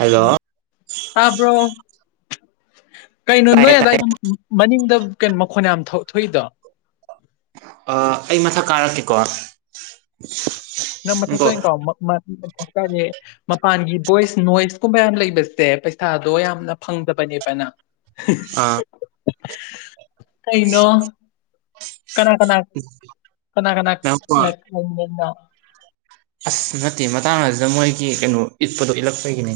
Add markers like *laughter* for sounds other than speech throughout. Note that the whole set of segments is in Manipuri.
ꯍꯜꯂꯣ ꯇꯥꯞ꯭ꯔꯣ ꯀꯩꯅꯣ ꯇꯥꯏꯌꯦ ꯅꯣꯏ ꯇꯥꯏꯌꯦ ꯑꯗꯥꯋꯥꯏꯗ ꯃꯅꯤꯡꯗ ꯀꯩꯅꯣ ꯃꯈꯣꯟ ꯌꯥꯝ ꯊꯣꯛꯏꯗꯣ ꯑꯩ ꯃꯊꯛ ꯀꯥꯔꯛꯀꯦꯀꯣ ꯅꯪ ꯃꯊꯛꯇ ꯅꯪꯀꯣ ꯑꯣꯏꯅ ꯀꯥꯎ ꯍꯥꯏꯇꯥꯔꯦ ꯃꯄꯥꯟꯒꯤ ꯚꯣꯏꯁ ꯅꯣꯏꯁ ꯀꯨꯝꯕ ꯌꯥꯝ ꯂꯩꯕꯁꯦ ꯄꯩꯁꯥꯗꯣ ꯌꯥꯝꯅ ꯐꯪꯗꯕꯅꯦꯕꯅ ꯑꯥ *unintelligible* ꯀꯩꯩꯅꯣ ꯀꯅꯥ ꯀꯅꯥ ꯀꯅꯥ ꯀꯅꯥ ꯅꯪꯀꯣ *unintelligible* ꯑꯁ ꯅꯠꯇꯦ ꯃꯇꯥꯡ ꯑꯁꯤ ꯑꯁꯤꯗ ꯃꯣꯏꯒꯤ ꯀꯩꯅꯣ ꯏꯠꯄꯗꯣ ꯏꯠꯂꯛꯄꯒꯤꯅꯤ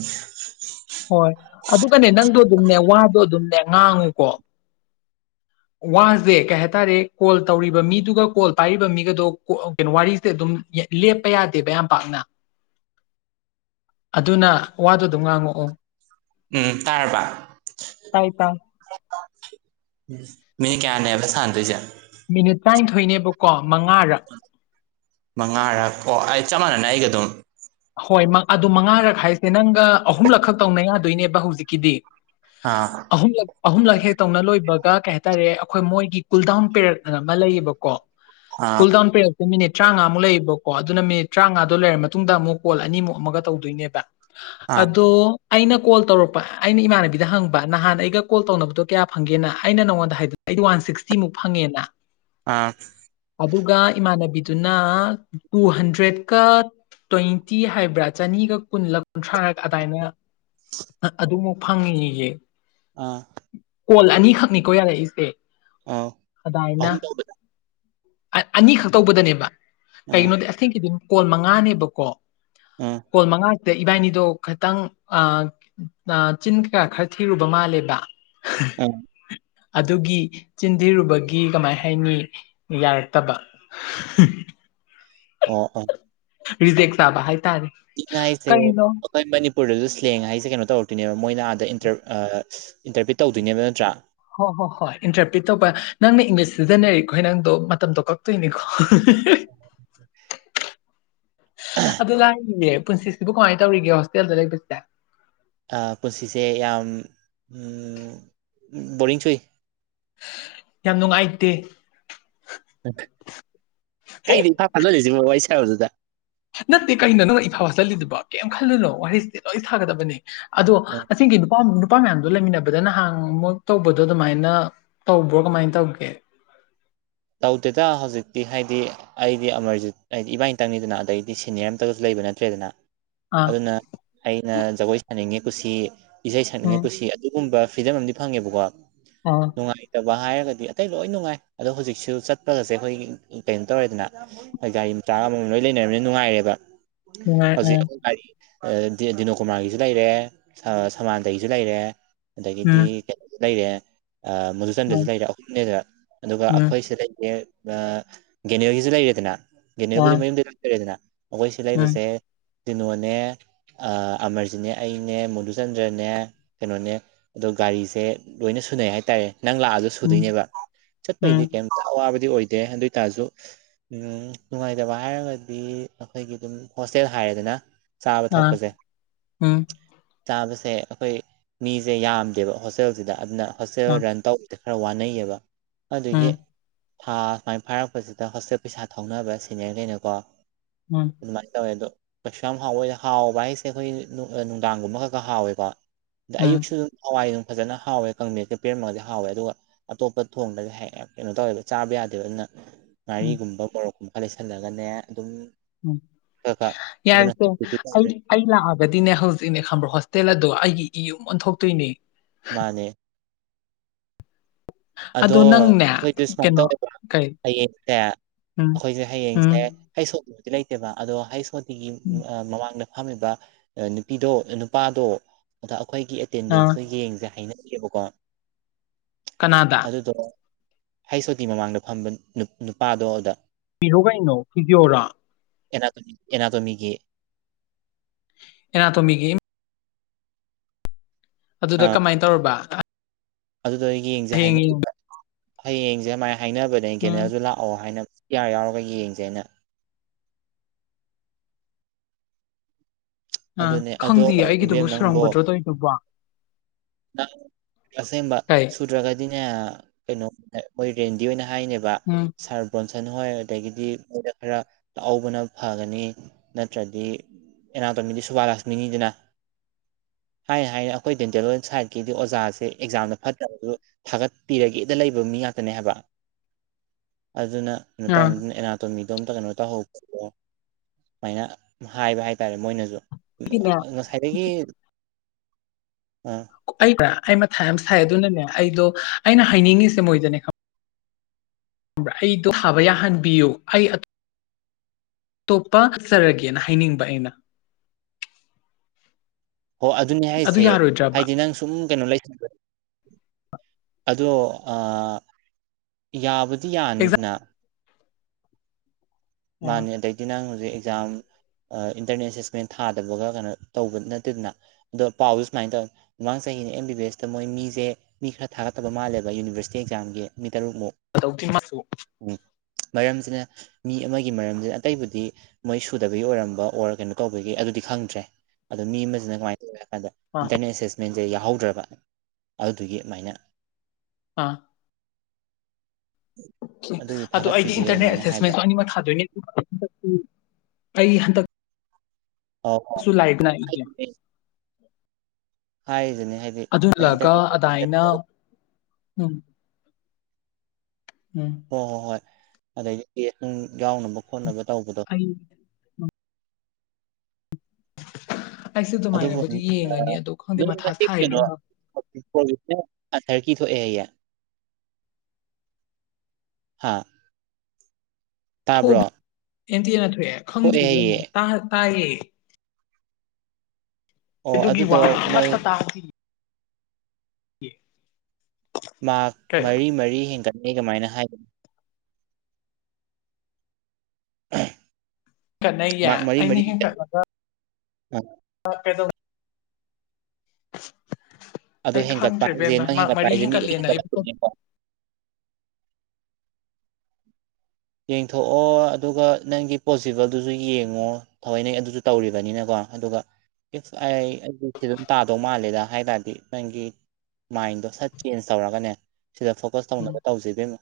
ꯍꯣꯏ ꯑꯗꯨꯒꯅꯦ ꯅꯪꯗꯣ ꯑꯗꯨꯝꯅꯦ ꯋꯥꯗꯣ ꯑꯗꯨꯝꯅꯦ ꯉꯥꯡꯉꯨꯀꯣ ꯋꯥꯁꯦ ꯀꯩ ꯍꯥꯏꯇꯥꯔꯦ ꯀꯣꯜ ꯇꯧꯔꯤꯕ ꯃꯤꯗꯨꯒ ꯀꯣꯜ ꯄꯥꯏꯔꯤꯕ ꯃꯤꯒꯗꯣ ꯀꯩꯅꯣ ꯋꯥꯔꯤꯁꯦ ꯑꯗꯨꯝ ꯂꯦꯞꯄ ꯌꯥꯗꯦꯕ ꯌꯥꯝ ꯄꯥꯛꯅ *inaudible* ꯑꯗꯨꯅ ꯋꯥꯗꯨ ꯑꯗꯨꯝ ꯉꯥꯡꯉꯛꯑꯣ ꯎꯝ ꯇꯥꯔꯕ ꯇꯥꯏ ꯇꯥꯏ ꯃꯤꯅꯤ ꯀꯌꯥꯅꯦꯕ ꯁꯥꯟꯅꯗꯣꯏꯁꯦ ꯃꯤꯅꯤꯠ ꯇꯔꯥꯅꯤꯊꯣꯏꯅꯦꯕꯀꯣ ꯃꯉꯥꯔ ꯃꯉꯥꯔꯛ ꯑꯣ ꯑꯩ ꯆꯞ ꯃꯥꯟꯅꯅ ꯑꯩꯒ ꯑꯗꯨꯝ ꯍꯣꯏ ꯑꯗꯨ ꯃꯉꯥꯔꯛ ꯍꯥꯏꯁꯦ ꯅꯪꯒ ꯑꯍꯨꯝꯂꯛ ꯈꯛ ꯇꯧꯅ ꯌꯥꯗꯣꯏꯅꯦꯕ ꯍꯧꯖꯤꯛꯀꯤꯗꯤ ꯑꯥ ꯑꯍꯨꯝꯂꯛ ꯑꯍꯨꯝꯂꯛ ꯍꯦꯛ ꯇꯧꯅ ꯂꯣꯏꯕ ꯀꯩ ꯍꯥꯏꯇꯥꯔꯦ ꯑꯩꯈꯣꯏ ꯃꯣꯏꯒꯤ ꯀꯨꯜ ꯗꯥꯎꯟ ꯄꯦꯔꯛꯅ ꯑꯃ ꯂꯩꯌꯦꯕꯀꯣ ꯑꯥ ꯀꯨꯜꯗꯥꯎꯟ ꯄꯦꯔꯛꯇꯁꯦ ꯃꯤꯅꯤꯠ ꯇꯔꯥꯃꯉꯥꯃꯨꯛ ꯂꯩꯌꯦꯕꯀꯣ ꯑꯗꯨꯅ ꯃꯤꯅꯤꯠ ꯇꯔꯥꯃꯉꯥꯗꯣ ꯂꯩꯔ ꯃꯇꯨꯡꯗ ꯑꯃꯨꯛ ꯀꯣꯜ ꯑꯅꯤꯃꯨꯛ ꯑꯃꯒ ꯇꯧꯗꯣꯏꯅꯦꯕ ꯑꯥ ꯑꯗꯣ ꯑꯩꯅ ꯀꯣꯜ ꯇꯧꯔꯛꯄ ꯑꯩꯅ ꯏꯃꯥꯟꯅꯕꯤꯗ ꯍꯪꯕ ꯅꯍꯥꯟ ꯑꯩꯒ ꯀꯣꯜ ꯇꯧꯅꯕꯗꯣ ꯀꯌꯥ ꯐꯪꯒꯦꯅ ꯑꯩꯅ ꯅꯉꯣꯟꯗ ꯍꯥꯏ ꯑꯩꯗꯤ ꯋꯥꯟ ꯁꯤꯛꯁꯇꯤꯃꯨꯛ ꯐꯪꯉꯦꯅ ꯑꯥ ꯑꯗꯨꯒ ꯏꯃꯥꯟꯅꯕꯤꯗꯨꯅ ꯇꯨ ꯍꯟꯗ꯭ꯔꯦꯗꯀ ꯇ꯭ ꯇꯤ ꯍꯥꯏꯕ꯭ꯔꯥ ꯆꯅꯤꯒ ꯀꯨꯟꯂ ꯀꯨꯟꯊ꯭ꯔꯥꯔꯛ ꯑꯗꯨꯗꯥꯏꯅ ꯑꯗꯨꯃꯨꯛ ꯐꯪꯉꯤꯉꯁꯦ ꯑꯥ ꯀꯣꯜ ꯑꯅꯤꯈꯛꯅꯤꯀꯣ ꯌꯥꯔꯛꯏꯁꯦ ꯑꯥꯎ ꯑꯍꯨꯝ ꯇꯗ ꯑꯅꯤ ꯈ ꯇꯧꯕꯗꯅꯦꯕ ꯑꯥ ꯀꯩꯒꯤꯅꯣꯗꯤ ꯑꯁꯦꯡꯒꯤꯗꯤ ꯀꯣꯟꯜ ꯃꯉꯥꯅꯦꯕꯀꯣ ꯑꯥ ꯀꯣꯣꯟ ꯃꯉ ꯗ ꯏꯕꯥꯏꯅꯤꯗꯣ ꯈꯤꯇꯪ ꯆꯤꯟ ꯈ ꯈꯔ ꯊꯤꯔꯨꯕ ꯃꯥꯜꯂꯦꯕ ꯑ ꯑꯗꯨꯒꯤ ꯆꯤꯟꯊꯤꯔꯨꯕꯒꯤ ꯀꯃꯥꯏ ꯍꯥꯏꯅꯤ ꯌꯥꯔꯛꯇꯕ ꯑꯣ ꯑ ꯔꯤꯖꯦꯛ ꯆꯕ ꯍꯥꯏ ꯆꯤꯟ ꯍꯥꯏꯁꯦ ꯑꯩꯈꯣꯏ ꯃꯅꯤꯄꯨꯔꯗꯁꯨ ꯁ꯭ꯂꯦꯡ ꯍꯥꯏꯁꯦ ꯀꯩꯅꯣ ꯇꯧꯔꯛꯇꯣꯏꯅꯦꯕ ꯃꯣꯏꯅ ꯑꯥꯗ ꯏꯟꯇꯔꯄ꯭ꯔꯤꯠ ꯇꯧꯗꯣꯏꯅꯦꯕ ꯅꯠꯇ꯭ꯔꯥ ꯍꯣꯏ ꯍꯣ ꯍꯣꯏ ꯏꯟꯇꯔꯄ꯭ꯔꯤꯠ ꯇꯧꯕ ꯅꯪꯅ ꯏꯪꯂꯤꯁ ꯁꯤꯖꯤꯟꯅꯔꯤꯀꯣ ꯅꯪꯗꯣ ꯃꯇꯝꯗꯣ ꯀꯛꯇꯣꯏꯅꯤꯀꯣ ꯑꯗꯨ ꯂꯥꯛꯔꯤꯅꯦ ꯄꯨꯟꯁꯤꯁꯤꯕꯨ ꯀꯃꯥꯏꯅ ꯇꯧꯔꯤꯒꯦ ꯍꯣꯁꯇꯦꯜꯗ ꯂꯩꯕꯁꯦ ꯄꯨꯟꯁꯤꯁꯦ ꯌꯥꯝ ꯕꯣꯔꯤꯡ ꯁꯨꯏ ꯌꯥꯝ ꯅꯨꯡꯉꯥꯏꯇꯦ ꯀꯩꯗꯤ ꯏꯝꯐꯥ ꯐꯍꯜꯂꯤꯁꯤꯃ ꯋꯥꯔꯤ ꯁꯔꯣꯗꯨꯗ ꯅꯠꯇꯦ ꯀꯩꯅꯣ ꯅꯪ ꯏꯐꯥꯎ ꯆꯠꯂꯤꯗꯨꯕ ꯀꯩꯝ ꯈꯜꯂꯨꯅꯣ ꯋꯥꯔꯤꯁꯤꯁꯦ ꯂꯣꯏ ꯁꯥꯒꯗꯕꯅꯦ ꯑꯗꯣ ꯑꯁꯤꯒꯤ ꯅꯨꯄꯥ ꯅꯨꯄꯥ ꯃꯌꯥꯝꯗꯣ ꯂꯩꯃꯤꯟꯅꯕꯗ ꯅꯍꯥꯟ ꯃꯨꯛ ꯇꯧꯕꯗꯣ ꯑꯗꯨꯃꯥꯏꯅ ꯇꯧꯕ꯭ꯔꯣ ꯀꯃꯥꯏꯅ ꯇꯧꯒꯦ *inaudible* ꯇꯧꯗꯦꯗ ꯍꯧꯖꯤꯛꯇꯤ ꯍꯥꯏꯗꯤ ꯑꯩꯗꯤ ꯑꯃꯔꯖꯤꯠ ꯍꯥꯏꯗꯤ ꯏꯕꯥꯅꯤꯇꯪꯅꯤꯗꯅ ꯑꯗꯩꯗꯤ ꯁꯦꯅꯤꯌꯔ ꯑꯝꯇꯒꯁꯨ ꯂꯩ ꯅꯠꯇ꯭ꯔꯦꯗꯅ ꯑꯥ ꯑꯗꯨꯅ ꯑꯩꯅ ꯖꯒꯣꯏ ꯁꯥꯅꯤꯡꯉꯤ ꯀꯨꯁꯤ ꯏꯁꯩ ꯁꯛꯅꯤꯡꯉꯤ ꯎꯝ ꯀꯨꯁꯤ ꯑꯗꯨꯒꯨꯝꯕ ꯐ꯭ꯔꯤꯗꯝ ꯑꯃꯗꯤ ꯐꯪꯉꯦꯕꯀꯣ ꯑꯥ ꯅꯨꯡꯉꯥꯏꯇꯕ ꯍꯥꯏꯔꯒꯗꯤ ꯑꯇꯩ ꯂꯣꯏ ꯅꯨꯡꯉꯥꯏ ꯑꯗꯣ ꯍꯧꯖꯤꯛꯁꯦ ꯁ ꯆꯠꯄꯒꯁꯦ ꯑꯩꯈꯣꯏ ꯀꯩꯅꯣ ꯇꯧꯔꯦꯗꯅ ꯑꯩꯣꯏ ꯒꯥꯔꯤ ꯃꯆꯥꯒꯃꯝ ꯂꯣꯏ ꯂꯩꯅꯔꯕꯅꯤꯅ ꯅꯨꯡꯉꯥꯏꯔꯦꯕ ꯅꯨꯡꯉꯥꯏ ꯍꯧꯖꯤꯛ ꯑꯥ ꯗꯤꯅꯣꯀꯨꯃꯥꯔꯒꯤꯁꯨ ꯂꯩꯔꯦ ꯁꯃꯥꯟꯇꯒꯤꯁꯨ ꯂꯩꯔꯦ ꯑꯗꯒꯤꯗꯤ ꯎꯝ ꯀꯩꯅꯣꯁꯨ ꯂꯩꯔꯦ ꯃꯨꯗꯨꯨꯆꯟꯗꯁꯨ ꯎꯝ ꯂꯩꯔꯦ ꯑꯍꯨꯝꯅꯦꯗ ꯑꯗꯨꯒ ꯎꯝ ꯑꯩꯈꯣꯏ ꯁꯤꯗ ꯂꯩꯔꯤꯦ ꯒꯦꯅꯤꯌꯣꯒꯤꯁꯨ ꯂꯩꯔꯦꯗꯅ ꯑꯥ ꯒꯦꯅꯤꯌꯣꯕꯨꯗꯤ ꯃꯌꯨꯝꯗ ꯂꯩꯇꯔꯦꯗꯅ ꯑꯩꯈꯣꯏ ꯁꯤ ꯎꯝ ꯂꯩꯕꯁꯦ ꯀꯅꯣꯅꯦ ꯑꯃꯔꯖꯤꯅꯦ ꯑꯩꯅꯦ ꯃꯣꯗꯨꯆꯟꯗ꯭ꯔꯅꯦ ꯀꯩꯅꯣꯅꯦ ꯑꯗꯣ ꯒꯥꯔꯤꯁꯦ ꯂꯣꯏꯅ ꯁꯨꯅꯩ ꯍꯥꯏꯇꯥꯔꯦ ꯅꯪ ꯂꯥꯛꯑꯒꯁꯨ ꯎꯝ ꯁꯨꯗꯣꯏꯅꯦꯕ ꯎꯝ ꯆꯠꯄꯩꯗꯤ ꯀꯩꯝ ꯑꯋꯥꯕ ꯗꯤ ꯑꯣꯏꯗꯦ ꯑꯗꯨ ꯑꯣꯏꯇꯥꯔꯁꯨ ꯎꯝ ꯅꯨꯡꯉꯥꯏꯇꯕ ꯍꯥꯏꯔꯒꯗꯤ ꯑꯩꯈꯣꯏꯒꯤ ꯑꯗꯨꯝ ꯍꯣꯁꯇꯦꯜ ꯍꯥꯏꯔꯦꯗꯅ ꯆꯥꯕ ꯑꯥ ꯊꯛꯄꯁꯦ ꯎꯝ ꯆꯥꯕꯁꯦ ꯁꯦ ꯑꯩꯈꯣꯏ ꯃꯤꯁꯦ ꯌꯥꯝꯗꯦꯕ ꯍꯣꯁꯇꯦꯜꯁꯤꯗ ꯑꯗꯨꯅ ꯍꯣꯁꯇꯦꯜ ꯑꯥ ꯔꯟ ꯇꯧꯦ ꯈꯔ ꯋꯥꯅꯩꯌꯦꯕ ꯑꯗꯨꯒꯤ ꯎꯝ ꯊꯥ ꯁꯨꯃꯥꯏꯅ ꯐꯥꯔꯛꯄꯁꯤꯗ ꯍꯣꯁꯇꯦꯜ ꯄꯩꯁꯥ ꯊꯧꯅꯕ ꯁꯤꯦꯅꯤꯌꯔ ꯂꯩꯩꯅꯀꯣ ꯎꯝ ꯃꯥꯏ ꯇꯕꯣ ꯀꯩꯁꯨ ꯌꯥꯝ ꯍꯥꯎꯋꯦ ꯑꯗ ꯍꯥꯎꯕ ꯍꯥꯏꯁꯦ ꯑꯩꯈꯣꯏ ꯅꯨꯡꯗꯥꯡꯒꯨꯝꯕ ꯈꯛꯀ ꯍꯥꯎꯋꯦꯀꯣ ꯑꯗ ꯎꯝ ꯑꯌꯨꯛꯁꯨ ꯑꯗꯨꯝ ꯍꯋꯥꯏ ꯑꯗꯨꯝ ꯐꯖꯅ ꯍꯥꯎꯋꯦ ꯀꯥꯡꯕꯦꯀ ꯄꯦꯔꯝꯃꯒꯗꯤ ꯍꯥꯎꯋꯦ ꯑꯗꯨꯒ ꯑꯇꯣꯞꯄ ꯊꯣꯡꯗ ꯀꯩꯅꯣ ꯇꯧꯋꯦꯕ ꯆꯥꯕ ꯌꯥꯗꯦꯕ ꯑꯗꯨꯅ ꯎꯝ ꯉꯥꯔꯤꯒꯨꯝꯕ ꯃꯣꯔꯣꯛꯀꯨꯝꯕ ꯂꯩꯁꯜꯂꯒꯅꯦ ꯑꯗꯨꯝ ꯎꯝ ꯈꯔ ꯈꯔ ꯑꯗꯨꯅ ꯌꯥꯔꯁꯦ ꯁꯞꯇꯤꯇ꯭ꯌꯨꯠ ꯑꯩ ꯇꯧꯔꯦ ꯑꯩ ꯂꯥꯛꯑꯒꯗꯤꯅꯦ ꯍꯧꯖꯤꯛꯅꯦ ꯈꯝꯕ꯭ꯔꯣ ꯍꯣꯁꯇꯦꯜ ꯑꯗꯣ ꯑꯩꯒꯤ ꯏꯌꯨꯝ ꯑꯣꯟꯊꯣꯛꯇꯣꯏꯅꯦ ꯃꯥꯅꯦ ꯑꯗꯣ ꯑꯩꯈꯣꯏꯗꯤ ꯁꯨꯃꯥꯏꯅ ꯀꯩꯅꯣ ꯇꯧ꯭ꯔꯥ ꯀꯩ ꯍꯌꯦꯡꯁꯦ ꯎꯝ ꯑꯩꯈꯣꯏꯁꯦ ꯎꯝ ꯍꯌꯦꯡꯁꯦ ꯍꯩ ꯁꯣꯠꯇꯕꯨꯗꯤ ꯂꯩꯇꯦꯕ ꯑꯗꯣ ꯍꯩ ꯁꯣꯇꯤꯒꯤ ꯎꯝ ꯃꯃꯥꯡꯗ ꯐꯝꯃꯤꯕ ꯅꯨꯄꯤꯗꯣ ꯅꯨꯄꯥꯗꯣ ꯑꯗ ꯑꯩꯈꯣꯏꯒꯤ ꯑꯥ ꯑꯦꯇꯦꯟꯗꯦꯟꯁꯇꯣ ꯌꯦꯡꯁꯦ ꯍꯥꯏꯅ ꯌꯦꯀ ꯀꯅꯥꯗ ꯑꯗꯨꯗꯣ ꯍꯩꯁꯣꯇꯤ ꯃꯃꯥꯡꯗ ꯐꯝꯕ ꯅꯨꯄꯥꯗꯣꯗ ꯄꯤꯔꯣ ꯀꯩꯅꯣ ꯄꯤꯕꯤꯌꯣꯔꯥ ꯑꯦꯅꯥ ꯑꯦꯅꯥꯇꯃꯤꯒꯤꯦ ꯑꯦꯅꯥ ꯇꯣꯃꯤꯒꯤ ꯑꯗꯨꯗ ꯑꯥ ꯀꯃꯥꯏꯅ ꯇꯧꯔꯕ ꯑꯗꯨꯗꯣ ꯑꯩ ꯌꯦꯡꯁꯦ ꯍꯥꯏ ꯍꯌꯦꯡ ꯌꯦꯡ ꯍꯌꯦ ꯌꯦꯡꯁꯦ ꯃꯥꯥꯏ ꯍꯥꯏꯅꯕꯅꯦ ꯎꯝ ꯀꯦꯅꯔꯁꯨ ꯂꯥꯛꯑꯣ ꯍꯥꯏꯅ ꯌꯥꯔ ꯌꯥꯎꯔꯒ ꯌꯦꯡꯖꯦ ꯑꯩꯅ ꯑꯥ ꯑꯗꯨꯅꯦ ꯑꯗꯣ ꯈꯪꯗꯤꯌꯦ ꯑꯩꯒꯤꯗꯨꯕꯨ ꯏꯕꯦꯝ ꯅꯪꯕꯣ ꯁꯨꯔꯝꯒꯗ꯭ꯔꯣ ꯇꯧꯔꯤꯗꯨꯕꯣ ꯑꯁꯦꯕ ꯀꯩ ꯁꯨꯇ꯭ꯔ ꯀꯥꯏꯗꯤ ꯀꯩꯅꯣ ꯃꯣꯏ ꯔꯦꯟꯗꯤ ꯑꯣꯏꯅ ꯍꯥꯏꯅꯦꯕ ꯎꯝ ꯁꯥꯔ ꯕꯣꯟ ꯁꯟ ꯍꯣꯏ ꯑꯗꯒꯤꯗꯤ ꯃꯣꯏꯗ ꯈꯔ ꯂꯥꯛꯍꯕꯅ ꯐꯒꯅꯤ ꯅꯠꯇ꯭ꯔꯗꯤ ꯑꯦꯅꯥꯎ ꯇꯧꯃꯤꯗꯤ ꯁꯨꯕꯥ ꯂꯥꯁ ꯃꯤꯅꯤꯗꯅ ꯍꯥꯏꯅ ꯍꯥꯏꯅ ꯑꯩꯈꯣꯏ ꯗꯦꯟꯇꯦꯜ ꯁꯥꯏꯠꯀꯤꯗꯤ ꯑꯣꯖꯥꯁꯦ ꯑꯦꯛꯖꯥꯝꯗ ꯐꯠꯇꯕꯗꯨ ꯊꯥꯒꯠꯄꯤꯔꯒꯦꯗ ꯂꯩꯕ ꯃꯤ ꯉ ꯍꯥꯏ ꯑꯗꯨꯅꯩꯅꯣ ꯇꯧ ꯑꯥ ꯑꯦꯅꯥꯇ ꯑꯗꯨꯣꯝꯇ ꯀꯩꯅꯣ ꯇꯧꯍꯧꯕꯣ ꯁꯨꯃꯥꯏꯅ ꯍꯥꯏꯕ ꯍꯥꯏꯇꯥꯔꯦ ꯃꯣꯏꯅꯁꯨ ꯑꯩꯒꯤꯅꯦ ꯁꯥꯏꯔꯤꯒꯤ ꯑꯩꯕ꯭ꯔꯥ ꯑꯩ ꯃ ꯊꯥꯏ ꯑꯃ ꯁꯥꯏ ꯑꯗꯨꯅꯅꯦ ꯑꯩꯗꯣ ꯑꯩꯅ ꯍꯥꯏꯅꯤꯡꯉꯤꯁꯦ ꯃꯣꯏꯗꯅꯦ ꯈꯪ ꯑꯩꯗꯣ ꯐꯥꯕ ꯌꯥꯍꯟꯕꯤꯌꯨ ꯑꯩ ꯇꯣꯞꯄ ꯆꯠꯆꯔꯒꯦꯅ ꯍꯥꯏꯅꯤꯡꯕ ꯑꯩꯅ ꯑꯣ ꯑꯗꯨꯅꯦ ꯑꯗꯨ ꯍꯥꯏꯁꯦ ꯌꯥꯔꯣꯏꯗ꯭ꯔꯕ ꯍꯥꯏꯗꯤ ꯅꯪ ꯁꯨꯝ ꯀꯩꯅꯣ ꯂꯩ ꯑꯗꯣ ꯌꯥꯕꯨꯗꯤ ꯌꯥꯅꯤꯗꯅ ꯑꯦꯛꯖꯥꯝ ꯃꯥꯅꯦ ꯑꯗꯩꯗꯤ ꯅꯪ ꯍꯧꯖꯤꯛ ꯑꯦꯛꯖꯥꯝ ꯏꯟꯇꯔꯅꯦꯠ ꯑꯦꯁꯦꯁꯃꯦꯟ ꯊꯥꯗꯕꯒ ꯀꯩꯅꯣ ꯇꯧꯕ ꯅꯠꯇꯦꯗꯅ ꯑꯗꯣ ꯄꯥꯎꯁꯨ ꯁꯨꯃꯥꯏꯅ ꯇꯧꯋ ꯃꯃꯥꯡ ꯆꯍꯤ ꯑꯩꯒꯤꯩꯅ ꯑꯦꯝ ꯕꯤ ꯕꯤ ꯑꯦꯁꯇ ꯃꯣꯏ ꯃꯤꯁꯦ ꯃꯤ ꯈꯔ ꯊꯥꯒꯠꯇꯕ ꯃꯥꯜꯂꯦꯕ ꯌꯨꯅꯤꯚꯔꯁꯤꯇꯤ ꯑꯦꯛꯖꯥꯝꯒꯤ ꯇꯔꯨꯛꯃꯨꯛ ꯁꯨ ꯃꯔꯝꯁꯤꯅ ꯃꯤ ꯑꯃꯒꯤ ꯒꯤ ꯃꯔꯝꯁꯤꯅ ꯑꯇꯩꯕꯨꯗꯤ ꯃꯣꯏ ꯁꯨꯗꯕꯒꯤ ꯑꯣꯏꯔꯝꯕ ꯑꯣꯔ ꯀꯩꯅꯣ ꯀꯧꯕꯒꯤ ꯑꯗꯨꯗꯤ ꯈꯪꯗ꯭ꯔꯦ ꯑꯗꯣ ꯃꯤ ꯑꯃꯁꯤꯅ ꯀꯃꯥꯏꯅ ꯇꯧꯋꯦ ꯗ ꯑꯥ ꯏꯟꯇꯔꯅꯦꯠ ꯑꯦꯁꯦꯁꯃꯦꯟꯁꯦ ꯌꯥꯎꯍꯧꯗ꯭ꯔꯕ ꯑꯗꯨꯗꯨꯒꯤ ꯑꯗꯨꯃꯥꯏꯅ ꯑꯥ ꯑꯣ ꯑꯗꯨꯒꯤ ꯑꯗꯣ ꯑꯩꯗꯤ ꯊꯥꯒꯠꯄꯤꯗꯦ ꯏꯟꯇꯔꯅꯦꯠ ꯑꯗꯨꯃꯥꯏꯅ ꯍꯥꯏꯕ ꯑꯦꯁꯦꯁꯃꯦꯟꯇꯣ ꯑꯅꯤꯃꯛ ꯊꯥꯗꯣꯏꯅꯦ ꯑꯩ ꯍꯟꯗꯛ ꯑꯣ ꯍꯥꯏꯖꯅꯦ ꯑꯗꯨꯂꯒ ꯑꯗꯨꯃꯥꯏꯅ ꯎꯝ ꯎꯝ ꯍꯣꯏ ꯍꯣꯏ ꯍꯣꯏ ꯑꯗꯩꯗꯤ ꯀꯦꯁ ꯑꯗꯨꯝ ꯌꯥꯎꯅꯕ ꯈꯣꯠꯅꯕ ꯇꯧꯕꯗꯣ ꯑꯩ *unintelligible* ꯑꯗꯨꯕꯨ ꯑꯗꯨꯃꯥꯏꯅꯕꯨꯗꯤ ꯌꯦꯡꯉꯅꯤ ꯑꯗꯣ ꯈꯪꯗꯦ ꯅꯣꯏꯅ ꯃꯊꯥ ꯁꯥꯏ ꯀꯩꯅꯣ ꯏꯕꯦꯝꯃ ꯊꯇꯔꯀꯤ ꯊꯣꯛꯑꯦꯌꯦ ꯍꯥ ꯇꯥꯕ꯭ꯔꯣ ꯑꯦꯟꯇꯤꯅ ꯊꯣꯛꯑꯦ ꯈꯪꯗꯦꯅ ꯇꯥꯏꯌꯦ ꯑꯣ ꯑꯗꯨꯒꯤ ꯑꯗꯨꯗꯣ ꯋꯥꯒ ꯃꯣꯏ ꯑꯃꯠꯇ ꯇꯥꯗꯦ *unintelligible* ꯃꯥꯛ ꯃꯔꯤ ꯃꯔꯤ ꯍꯦꯟꯒꯠ ꯑꯩ ꯀꯃꯥꯏꯅ ꯍꯥꯏ ꯍꯦꯟꯀꯠꯅꯩꯌꯦ ꯃꯥꯔꯛ ꯃꯔꯤ ꯑꯩꯅ ꯃꯔꯤ ꯍꯦꯟꯒꯠ ꯍꯦꯟꯀꯠꯂꯒ ꯍꯥ ꯀꯦꯗꯣ *unintelligible* ꯑꯗꯣ ꯑꯩ ꯍꯦꯟꯒꯠꯄ ꯍꯥꯏꯁꯦ ꯈꯪꯗ꯭ꯔꯦꯕꯦꯝꯅ ꯅꯪ ꯃꯔꯀ ꯍꯦꯟꯒꯠꯄ ꯃꯔꯤ ꯍꯥꯏꯁꯦ ꯃꯤ ꯂꯣꯏ ꯍꯦꯟꯒꯠꯂꯦꯅ ꯑꯩꯕꯨ ꯍꯦꯟꯒꯠꯂꯛꯇꯣꯏꯅꯦꯀꯣ ꯌꯦꯡꯊꯣꯛꯑꯣ ꯑꯗꯨꯒ ꯅꯪꯒꯤ ꯄꯣꯁꯤꯕꯜꯗꯨꯁꯨ ꯌꯦꯡꯉꯣ ꯊꯋꯥꯏꯅ ꯑꯗꯨꯁꯨ ꯇꯧꯔꯤꯕꯅꯤꯅꯀꯣ ꯑꯗꯨꯒ ꯑꯩ ꯑꯗꯨꯝ ꯇꯥꯗꯧ ꯃꯥꯜꯂꯦꯗ ꯍꯥꯏ ꯇꯥꯔꯗꯤ ꯅꯪꯒꯤ ꯃꯥꯏꯟꯗꯣ ꯁꯠ ꯆꯦꯟꯖ ꯇꯧꯔꯒꯅꯦ ꯁꯤꯗ ꯐꯣꯀꯁ ꯎꯝ ꯇꯧꯅꯕ ꯇꯧꯁꯤ ꯏꯕꯦꯝꯃ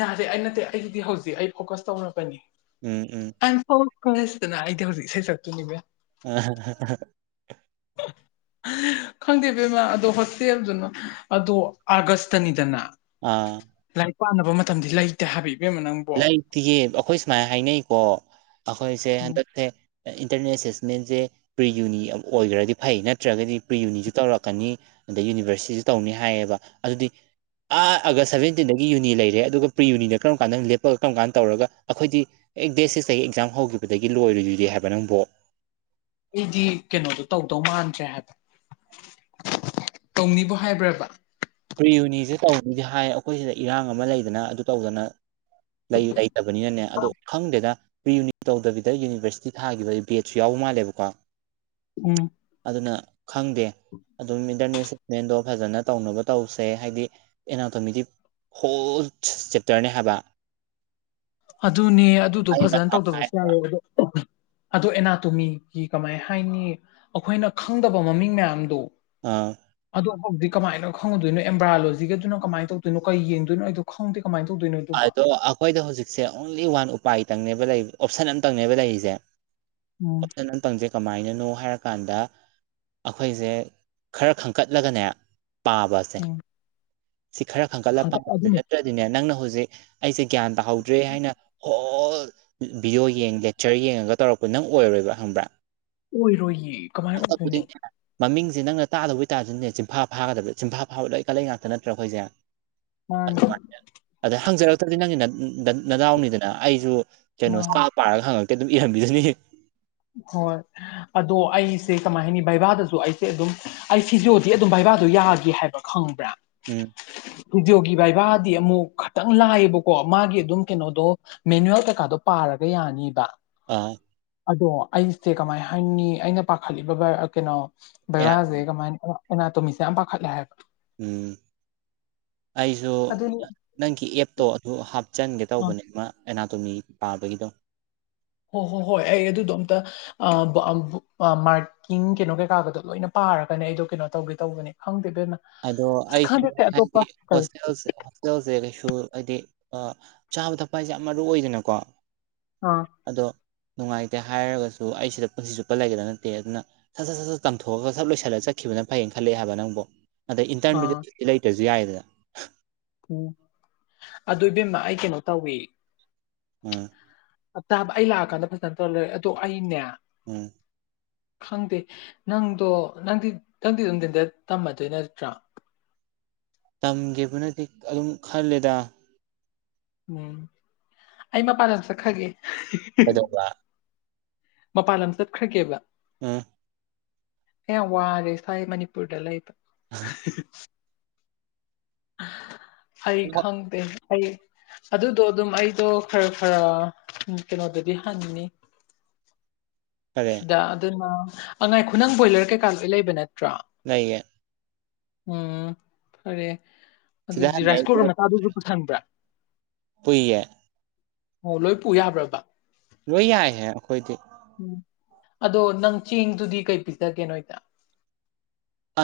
ꯌꯥꯔꯦ ꯑꯩ ꯅꯠꯇꯦ ꯑꯩꯒꯤꯗꯤ ꯍꯧꯖꯤꯛ ꯑꯩ ꯐꯣꯀꯁ ꯇꯧꯔꯕꯅꯤ ꯎꯝ ꯎꯝ ꯑꯟ ꯐꯣꯜ ꯐꯣꯔꯦꯁ ꯑꯩꯗꯤ ꯍꯧꯖꯤꯛ ꯏꯁꯩ ꯁꯛꯇꯣꯏꯅꯤ ꯏꯕꯦꯝ ꯑꯥ ꯑꯥ *unintelligible* ꯈꯪꯗꯦ ꯕꯦꯝꯃꯥ ꯑꯗꯣ ꯍꯣꯁꯇꯦꯜꯗꯨꯅ ꯑꯗꯣ ꯑꯥꯒꯁꯇꯅꯤꯗꯅ ꯑꯥ ꯂꯥꯏꯔꯤꯛ ꯄꯥꯅꯕ ꯃꯇꯝꯗꯤ ꯂꯩꯇꯦ ꯍꯥꯏꯕ ꯏꯕꯦꯝꯃ ꯅꯪꯕꯣ ꯂꯩꯥꯇꯤꯌꯦ ꯑꯩꯈꯣꯏ ꯁꯨꯃꯥꯏꯅ ꯍꯥꯏꯅꯩꯀꯣ ꯑꯩꯈꯣꯏꯁꯦ ꯍꯟꯗꯛꯁꯦ ꯏꯟꯇꯔꯅꯦꯜ ꯑꯦꯁꯦꯁꯃꯦꯟꯁꯦ ꯄ꯭ꯔꯤ ꯌꯨꯅꯤ ꯑꯣꯏꯈ꯭ꯔꯗꯤ ꯐꯩ ꯅꯠꯇ꯭ꯔꯒꯗꯤ ꯄ꯭ꯔꯤꯌꯨꯅꯤꯁꯨ ꯇꯧꯔꯛꯀꯅꯤ ꯑꯗꯩ ꯌꯨꯅꯤꯚꯔꯁꯤꯇꯤꯁꯤ ꯇꯧꯅꯤ ꯍꯥꯏꯌꯦꯕ ꯑꯗꯨꯗꯤ ꯑꯥ ꯑꯥꯒꯁ ꯁꯚꯦꯟꯇꯤꯟꯗꯒꯤ ꯌꯨꯅꯤ ꯂꯩꯔꯦ ꯑꯗꯨꯒ ꯄ꯭ꯔꯤ ꯌꯨꯅꯤꯗ ꯀꯔꯝ ꯀꯥꯟꯗ ꯂꯦꯞ ꯀꯔꯝ ꯀꯥꯟꯅ ꯇꯧꯔꯒ ꯑꯩꯈꯣꯏꯗꯤ ꯑꯦ ꯗꯦꯠ ꯁꯤꯁꯇꯒꯤ ꯑꯦꯛꯖꯥꯝ ꯍꯧꯈꯤꯕꯗꯒꯤ ꯂꯣꯏꯔꯨꯗꯤ ꯍꯥꯏꯕ ꯅꯪꯕꯨ ꯑꯩꯗꯤ ꯀꯩꯅꯣ ꯑꯗꯨ ꯇꯧꯗꯧ ꯃꯥꯟꯗ꯭ꯔꯦ ꯍꯥꯏꯕ ꯇꯧꯅꯤꯕꯨ ꯍꯥꯏꯕ꯭ꯔꯕ ꯄ꯭ꯔꯤꯌꯨꯅꯤꯁꯦ ꯇꯧꯅꯤꯗꯤ ꯍꯥꯏ ꯑꯩꯈꯣꯏꯁꯤꯗ ꯏꯔꯥꯡ ꯑꯃ ꯂꯩꯗꯅ ꯑꯗꯨ ꯇꯧꯗꯅ ꯂꯩ ꯂꯩꯇꯕꯅꯤꯅꯅꯦ ꯑꯗꯣ ꯈꯪꯗꯦꯗ ꯄ꯭ꯔꯤꯌꯨꯅꯤꯠ ꯇꯧꯗꯕꯤꯗ ꯌꯨꯅꯤꯚꯔꯁꯤꯇꯤ ꯊꯥꯈꯤꯕ ꯕꯦꯠꯁꯨ ꯌꯥꯎꯕ ꯃꯥꯜꯂꯦꯕꯀꯣ ꯎꯝ ꯑꯗꯨꯅ ꯈꯪꯗꯦ ꯑꯗꯨꯝ ꯏꯟꯇꯔꯅꯦꯠ ꯁꯤꯁꯃꯦꯟꯗꯣ ꯐꯖꯅ ꯇꯧ ꯇꯧꯁꯦ ꯍꯥꯏꯗꯤ ꯑꯦꯅꯥꯇꯣꯃꯤꯗꯤ ꯍꯣꯜ ꯆꯦꯞꯇꯔꯅꯦ ꯍꯥꯏꯕ ꯑꯗꯨꯅꯦ ꯑꯗꯨꯗꯣ ꯑꯩ ꯐꯖꯅ ꯃꯊꯥ ꯁꯥꯏ ꯇꯧꯗꯕꯁꯨ ꯍꯥꯏꯕ ꯌꯥꯋꯦ ꯑꯗꯣ ꯑꯗꯣ ꯑꯦꯅꯥꯇꯣꯃꯤꯒꯤ ꯀꯃꯥꯏ ꯍꯥꯏꯅꯤ ꯑꯩꯈꯣꯏꯅ ꯈꯪꯗꯕ ꯃꯃꯤꯡ ꯃꯌꯥꯝꯗꯣ ꯑꯥ ꯑꯗꯨꯣ ꯍꯧꯖꯤꯗꯤ ꯀꯃꯥꯏꯅ ꯈꯪꯉꯗꯣꯏꯣ ꯑꯦꯝꯕ꯭ꯔꯥꯂꯣꯖꯤꯒꯗꯨꯅ ꯀꯃꯥꯏ ꯇꯧꯗꯣꯏꯅꯣ ꯀꯩ ꯌꯦꯡꯗꯨꯅꯣ ꯑꯩꯁꯨ ꯈꯪꯗꯦ ꯀꯃꯥꯏꯅ ꯇꯧꯗꯣꯏꯅꯣ ꯑꯗꯨꯕꯣ ꯑꯗꯣ ꯑꯩꯈꯣꯏꯗ ꯍꯧꯖꯤꯛꯁꯦ ꯑꯣꯡꯂꯤ ꯋꯥꯟ ꯎꯄꯥꯏꯇꯪꯅꯦꯕ ꯂꯩ ꯑꯣꯞꯁꯟ ꯑꯃꯇꯪꯅꯦꯕ ꯂꯩꯔꯤꯁꯦ ꯎꯝ ꯑꯣꯞꯁꯟ ꯑꯝꯇꯪꯖꯦ ꯀꯃꯥꯏꯅꯅꯣ ꯍꯥꯏꯔꯀꯥꯟꯗ ꯑꯩꯈꯣꯏꯁꯦ ꯈꯔ ꯈꯟꯀꯠꯂꯒꯅꯦ ꯄꯥꯕꯁꯦ ꯎꯝ ꯁꯤ ꯈꯔ ꯈꯟꯒꯠꯂ ꯄꯥꯕꯗ ꯑꯗꯨꯅꯦ ꯅꯠꯇ꯭ꯔꯗꯤꯅꯦ ꯅꯪꯅ ꯍꯧꯖꯤꯛ ꯍꯧꯖꯤꯛ ꯑꯩꯁꯦ ꯒ꯭ꯌꯥꯟ ꯇꯥꯍꯧꯗ꯭ꯔꯦ ꯍꯥꯏꯅ ꯑꯣꯜ ꯚꯤꯗꯤꯑꯣ ꯌꯦꯡ ꯂꯦꯛꯆꯔ ꯌꯦꯡꯉꯒ ꯇꯧꯔꯛꯄ ꯅꯪ ꯑꯣꯏꯔꯣꯏꯕ ꯈꯪꯕ꯭ꯔꯥ ꯑꯣꯏꯔꯣꯏꯌꯦ ꯀꯃꯥꯏꯅ ꯑꯣꯏꯗꯣꯏꯅꯣ ꯑꯁꯇꯕꯨꯗꯤꯅꯦ ꯃꯃꯤꯡꯁꯦ ꯅꯪꯅ ꯇꯥꯗꯧꯕꯩꯇꯥꯥꯔꯅꯅꯦ ꯆꯤꯟꯐꯥ ꯐꯥꯒꯗꯕꯗ ꯆꯝꯐꯥ ꯐꯥꯕꯣꯏ ꯂꯣꯏ ꯀꯠꯂꯩ ꯉꯥꯛꯇ ꯅꯠꯇ꯭ꯔ ꯑꯩꯈꯣꯏꯁꯦ ꯃꯥꯅꯤ ꯑꯗꯨꯃꯥꯏꯅ ꯑꯗ ꯍꯪꯖꯔꯛꯇ꯭ꯔꯗꯤ ꯅꯪꯒꯤ ꯅꯗꯥꯎꯅꯤꯗꯅ ꯑꯩꯁꯨ ꯃꯥꯅꯤ *unintelligible* ꯍꯣꯏ ꯑꯗꯣ ꯑꯩꯁꯦ ꯀꯃꯥꯏ ꯍꯥꯏꯅꯤ ꯕꯏꯕꯥꯗꯁꯨ ꯑꯩꯁꯦ ꯑꯗꯨꯝ ꯑꯩ ꯁꯤꯖꯣꯗꯤ ꯑꯗꯨꯝ ꯕꯥ ꯕꯥꯏꯕꯥꯗꯣ ꯌꯥꯗꯦ ꯍꯥꯏꯕ ꯈꯪꯕ꯭ꯔꯥ ꯎꯝ ꯖꯨꯗꯣꯒꯤ ꯕꯥꯏꯕꯥ ꯃꯥꯗꯤ ꯑꯃꯨꯛ ꯑꯥ ꯑꯗꯣ ꯑꯩꯁꯦ ꯀꯃꯥꯏ ꯍꯥꯏꯅꯤ ꯑꯩꯅ ꯄꯥꯈꯠꯂꯤꯕꯕ ꯀꯩꯅꯣ ꯕꯔꯥꯁꯦ ꯀꯃꯥꯏ ꯑꯦꯅꯥ ꯇꯣꯃꯤꯁꯦ ꯌꯥꯝ ꯄꯥꯈꯠꯂꯦ ꯍꯥꯏꯕ ꯎꯝ ꯑꯩꯁꯨ ꯑꯗꯨꯅꯤ ꯅꯪꯒꯤ ꯑꯦꯞꯇꯣ ꯑꯗꯨ ꯍꯥꯞꯆꯟꯒꯦ ꯇꯧꯕꯅꯦꯃ ꯑꯦꯅꯥꯇꯣꯃꯤ ꯄꯥꯕꯒꯤꯗꯣ ꯍꯣꯏ ꯍꯣ ꯍꯣꯏ ꯑꯩ ꯑꯗꯨꯗꯣ ꯑꯝꯇ ꯃꯥꯔꯀꯤꯡ ꯀꯩꯅꯣ ꯀꯩꯀꯥꯒꯗꯣ ꯂꯣꯏꯅ ꯄꯥꯝ ꯇꯥꯔꯒꯅꯦ ꯑꯩꯗꯣ ꯀꯩꯅꯣ ꯇꯧꯒꯦ ꯇꯧꯕꯅꯤ ꯈꯪꯗꯦ ꯏꯕꯦꯝꯃ ꯑꯗꯣ ꯑꯁ ꯑꯩ ꯁꯨꯝ ꯈꯪꯗꯦ ꯁꯦ ꯍꯥꯏꯗꯤ ꯑꯇꯣꯞꯄ ꯀꯔꯤ ꯍꯣꯁꯇꯦꯜ ꯍꯣꯁꯇꯦꯜꯁꯦ ꯀꯩꯁꯨ ꯍꯥꯏꯗꯤ ꯆꯥꯕ ꯊꯛꯄ ꯍꯥꯏꯁꯦ ꯌꯥꯝ ꯃꯔꯨ ꯑꯣꯏꯗꯅꯀꯣ ꯑꯥ ꯑꯗꯣ ꯅꯨꯡꯉꯥꯏꯇꯦ ꯍꯥꯏꯔꯒꯁꯨ ꯑꯩ ꯁꯤꯗ ꯄꯨꯟꯁꯤ ꯆꯨꯞꯄ ꯂꯩꯒꯗ ꯅꯠꯇꯦ ꯑꯗꯨꯅ ꯁꯠ ꯁꯠ ꯁꯠ ꯁꯠ ꯇꯝꯊꯣꯛꯑꯒ ꯁꯠ ꯂꯣꯏꯁꯤꯜꯂ ꯆꯠꯈꯤꯕ ꯑꯗꯨꯅ ꯐꯩꯌꯦꯅ ꯈꯜꯂꯛꯑꯦ ꯍꯥꯏꯕ ꯅꯪꯕꯨꯣ ꯑꯗꯩ ꯑꯥ ꯏꯟꯇꯔꯟꯗꯨꯗꯤ ꯂꯩꯇ꯭ꯔꯁꯨ ꯌꯥꯏꯌꯦꯗꯅ ꯎꯝ ꯑꯗꯨ ꯏꯕꯦꯝꯃ ꯑꯩ ꯀꯩꯅꯣ ꯇꯧꯏ ꯎꯝ ꯇꯥꯕ ꯑꯩ ꯂꯥꯛꯑꯀꯥꯟꯗ ꯐꯖꯅ ꯇꯧꯔ ꯂꯩꯦ ꯑꯗꯣ ꯑꯩꯅꯦ ꯎꯝ ꯈꯪꯗꯦ ꯅꯪꯗꯣ ꯅꯪꯗꯤ ꯅꯪꯗꯤ ꯅꯨꯡꯊꯤꯟꯗ ꯇꯝꯃꯗꯣꯏ ꯅꯠꯇ꯭ꯔꯥ *unintelligible* ꯇꯝꯒꯕꯅꯗꯤ ꯑꯗꯨꯝ ꯈꯜꯂꯦꯗ ꯎꯝ ꯑꯩ ꯃꯄꯥꯟꯗ ꯆꯠꯈꯒꯦ ꯍꯖꯧ ꯃꯄꯥꯟ ꯂꯝ ꯆꯠꯈ꯭ꯔꯒꯦꯕ ꯎꯝ ꯌꯥꯝ ꯋꯥꯔꯦ ꯁꯋꯥꯥꯏ ꯃꯅꯤꯄꯨꯔꯗ ꯂꯩꯕ ꯑꯩ ꯈꯪꯗ ꯑꯩ ꯑꯗꯨꯗꯣ ꯑꯗꯨꯝ ꯑꯩꯗꯣ ꯈꯔ ꯈꯔ ꯀꯩꯅꯣꯗꯗꯤ ꯍꯟꯅꯤ ꯀꯔꯤ ꯁꯤꯗ ꯑꯗꯨꯅ ꯑꯉꯥꯏ ꯈꯨꯅꯪ ꯕꯣꯏꯂꯔ ꯀꯩꯀꯥ ꯂꯣꯏ ꯂꯩꯕ ꯅꯠꯇ꯭ꯔꯣ ꯅꯌꯦ ꯎꯝ ꯐꯔꯦ ꯁꯤꯗ ꯑꯗꯨꯗꯤ ꯍꯟꯅꯤ ꯔꯥꯏꯁ ꯀꯨꯀꯔ ꯃꯆꯥꯗꯨꯒ ꯄꯨꯊꯟꯕ꯭ꯔꯥ ꯄꯨꯌꯦ ꯑꯣ ꯂꯣꯏ ꯄꯨ ꯌꯥꯕ꯭ꯔꯕ ꯂꯣꯏ ꯌꯥꯏꯍꯦ ꯑꯩꯈꯣꯏꯗꯤ ꯎꯝ ꯑꯗꯣ ꯅꯪ ꯆꯦꯡꯗꯨꯗꯤ ꯀꯩ ꯄꯤꯖꯒꯦꯅꯣꯣꯏꯗ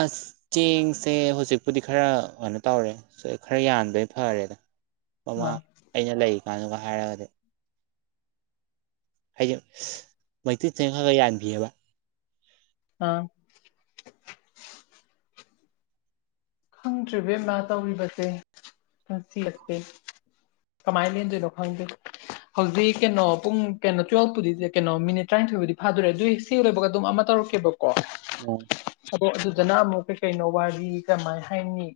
ꯑꯁ ꯆꯦꯡꯁꯦ ꯍꯧꯖꯤꯛꯄꯨꯗꯤ ꯈꯔ ꯀꯩꯅꯣ ꯇꯧꯔꯦ ꯈꯔ ꯌꯥꯟꯕꯩ ꯐꯔꯦꯗ ꯃꯃꯥ ꯑꯥ ꯑꯩꯅ ꯂꯩ ꯀꯥꯟꯗꯨꯒ ꯍꯥꯏꯔꯒꯗꯤ ꯍꯥꯏꯗꯤ ꯃꯩꯇꯩ ꯆꯦꯡ ꯈꯔ ꯈꯔ ꯌꯥꯟꯕꯤꯑꯕ ꯑꯥ ꯈꯪꯗ꯭ꯔꯤꯕꯦꯝꯅ ꯇꯧꯔꯤꯕꯁꯦ ꯅꯨꯡꯁꯤꯔꯛꯇꯦ ꯀꯃꯥꯏ ꯂꯦꯟꯗꯦ ꯂ ꯈꯥꯏꯗ ꯍꯧꯖꯤꯛ ꯀꯩꯅꯣ ꯄꯨꯡ ꯀꯩꯅꯣ ꯇꯨꯋꯦꯜꯐꯄꯨꯗꯤ ꯀꯩꯅꯣ ꯃꯤꯅꯤꯠ ꯇꯔꯥꯅꯤꯊꯣꯏꯕꯨꯗꯤ ꯐꯥꯗꯣꯔꯦ ꯑꯗꯨꯏ ꯁꯤ ꯂꯣꯏꯕꯒ ꯑꯗꯨꯝ ꯑꯃ ꯇꯧ ꯕꯀꯣꯔꯦ ꯎꯝ ꯑꯗꯣ ꯑꯗꯨꯗꯅ ꯑꯃꯨꯛ ꯀꯩꯀꯩꯅꯣ ꯋꯥꯔꯤ ꯀꯃꯥꯏ ꯍꯥꯏꯅꯤ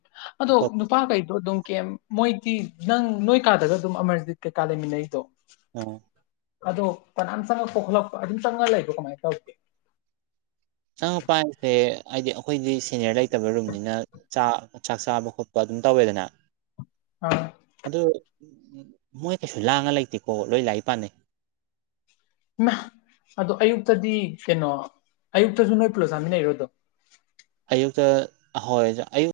ꯑꯗꯣ ꯑꯇꯣꯞ ꯅꯨꯄꯥꯈꯩꯗꯣ ꯑꯗꯨꯝ ꯀꯦꯝ ꯃꯣꯏꯗꯤ ꯅꯪ ꯅꯣꯏ ꯀꯥꯗꯒ ꯑꯗꯨꯝ ꯑꯃꯔꯖꯤꯠ ꯀꯩꯀꯥ ꯂꯩꯃꯤꯟꯅꯔꯤꯗꯣ ꯎꯝ ꯑꯗꯣ ꯐꯅꯥꯝ ꯆꯪꯉꯛꯄ ꯈꯣꯠꯂꯛꯄ ꯑꯗꯨꯝ ꯆꯪꯉ ꯂꯩꯕꯣ ꯀꯃꯥꯏꯅ ꯇꯧꯒꯦ ꯆꯉ ꯄꯥꯏꯁꯦ ꯍꯥꯏꯗꯤ ꯑꯩꯈꯣꯏꯗꯤ ꯁꯦꯅꯤꯌꯔ ꯂꯩꯇꯕ ꯔꯨꯝꯅꯤꯅꯥꯛ ꯆꯥꯛ ꯆꯥꯕ ꯈꯣꯠꯄ ꯑꯗꯨꯝ ꯇꯧꯋꯦꯗꯅ ꯑꯥ ꯑꯗꯨꯗ ꯃꯣꯏ ꯀꯩꯁꯨ ꯂꯥꯡꯉ ꯂꯩꯇꯦꯀꯣ ꯂꯣꯏ ꯂꯥꯛ ꯄꯥꯅꯩ ꯅ ꯑꯗꯣ ꯑꯌꯨꯛꯇꯗꯤ ꯀꯩꯅꯣ ꯑꯌꯨꯛꯇꯁꯨ ꯅꯣꯏ ꯄꯨꯜꯂꯣ ꯆꯥꯃꯤꯟꯅꯩꯔꯣꯗꯣ ꯌꯨꯛꯇ ꯑꯍꯣꯏ ꯖ ꯑꯌꯨ